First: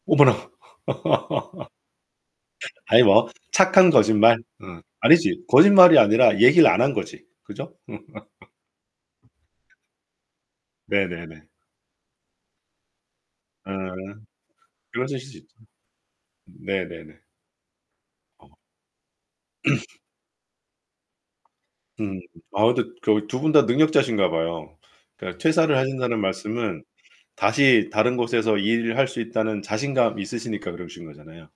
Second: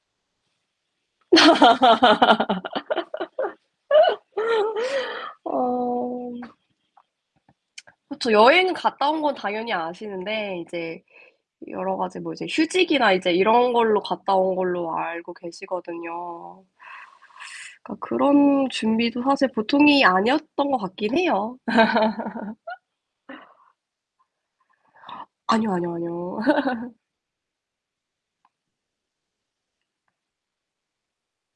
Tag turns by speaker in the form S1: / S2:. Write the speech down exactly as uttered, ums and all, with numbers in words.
S1: 어머나. 아니 뭐 착한 거짓말. 음 아니지 거짓말이
S2: 어.
S1: 아니라 얘기를 안 한 거지. 그죠?
S2: 그쵸. 여행 갔다 온 건 당연히 아시는데 이제
S1: 네네네.
S2: 여러 가지 뭐 이제 휴직이나 이제 이런
S1: 아
S2: 걸로 갔다 온 걸로
S1: 그러실
S2: 알고
S1: 수 있죠.
S2: 계시거든요.
S1: 네네네.
S2: 그러니까
S1: 어.
S2: 그런 준비도 사실 보통이 아니었던 것 같긴 해요.
S1: 음 아 근데 그 어 두 분 다 능력자신가 봐요. 그러니까
S2: 아니요,
S1: 퇴사를
S2: 아니요,
S1: 하신다는
S2: 아니요.
S1: 말씀은 다시 다른 곳에서 일을 할 수 있다는 자신감이 있으시니까 그러신 거잖아요.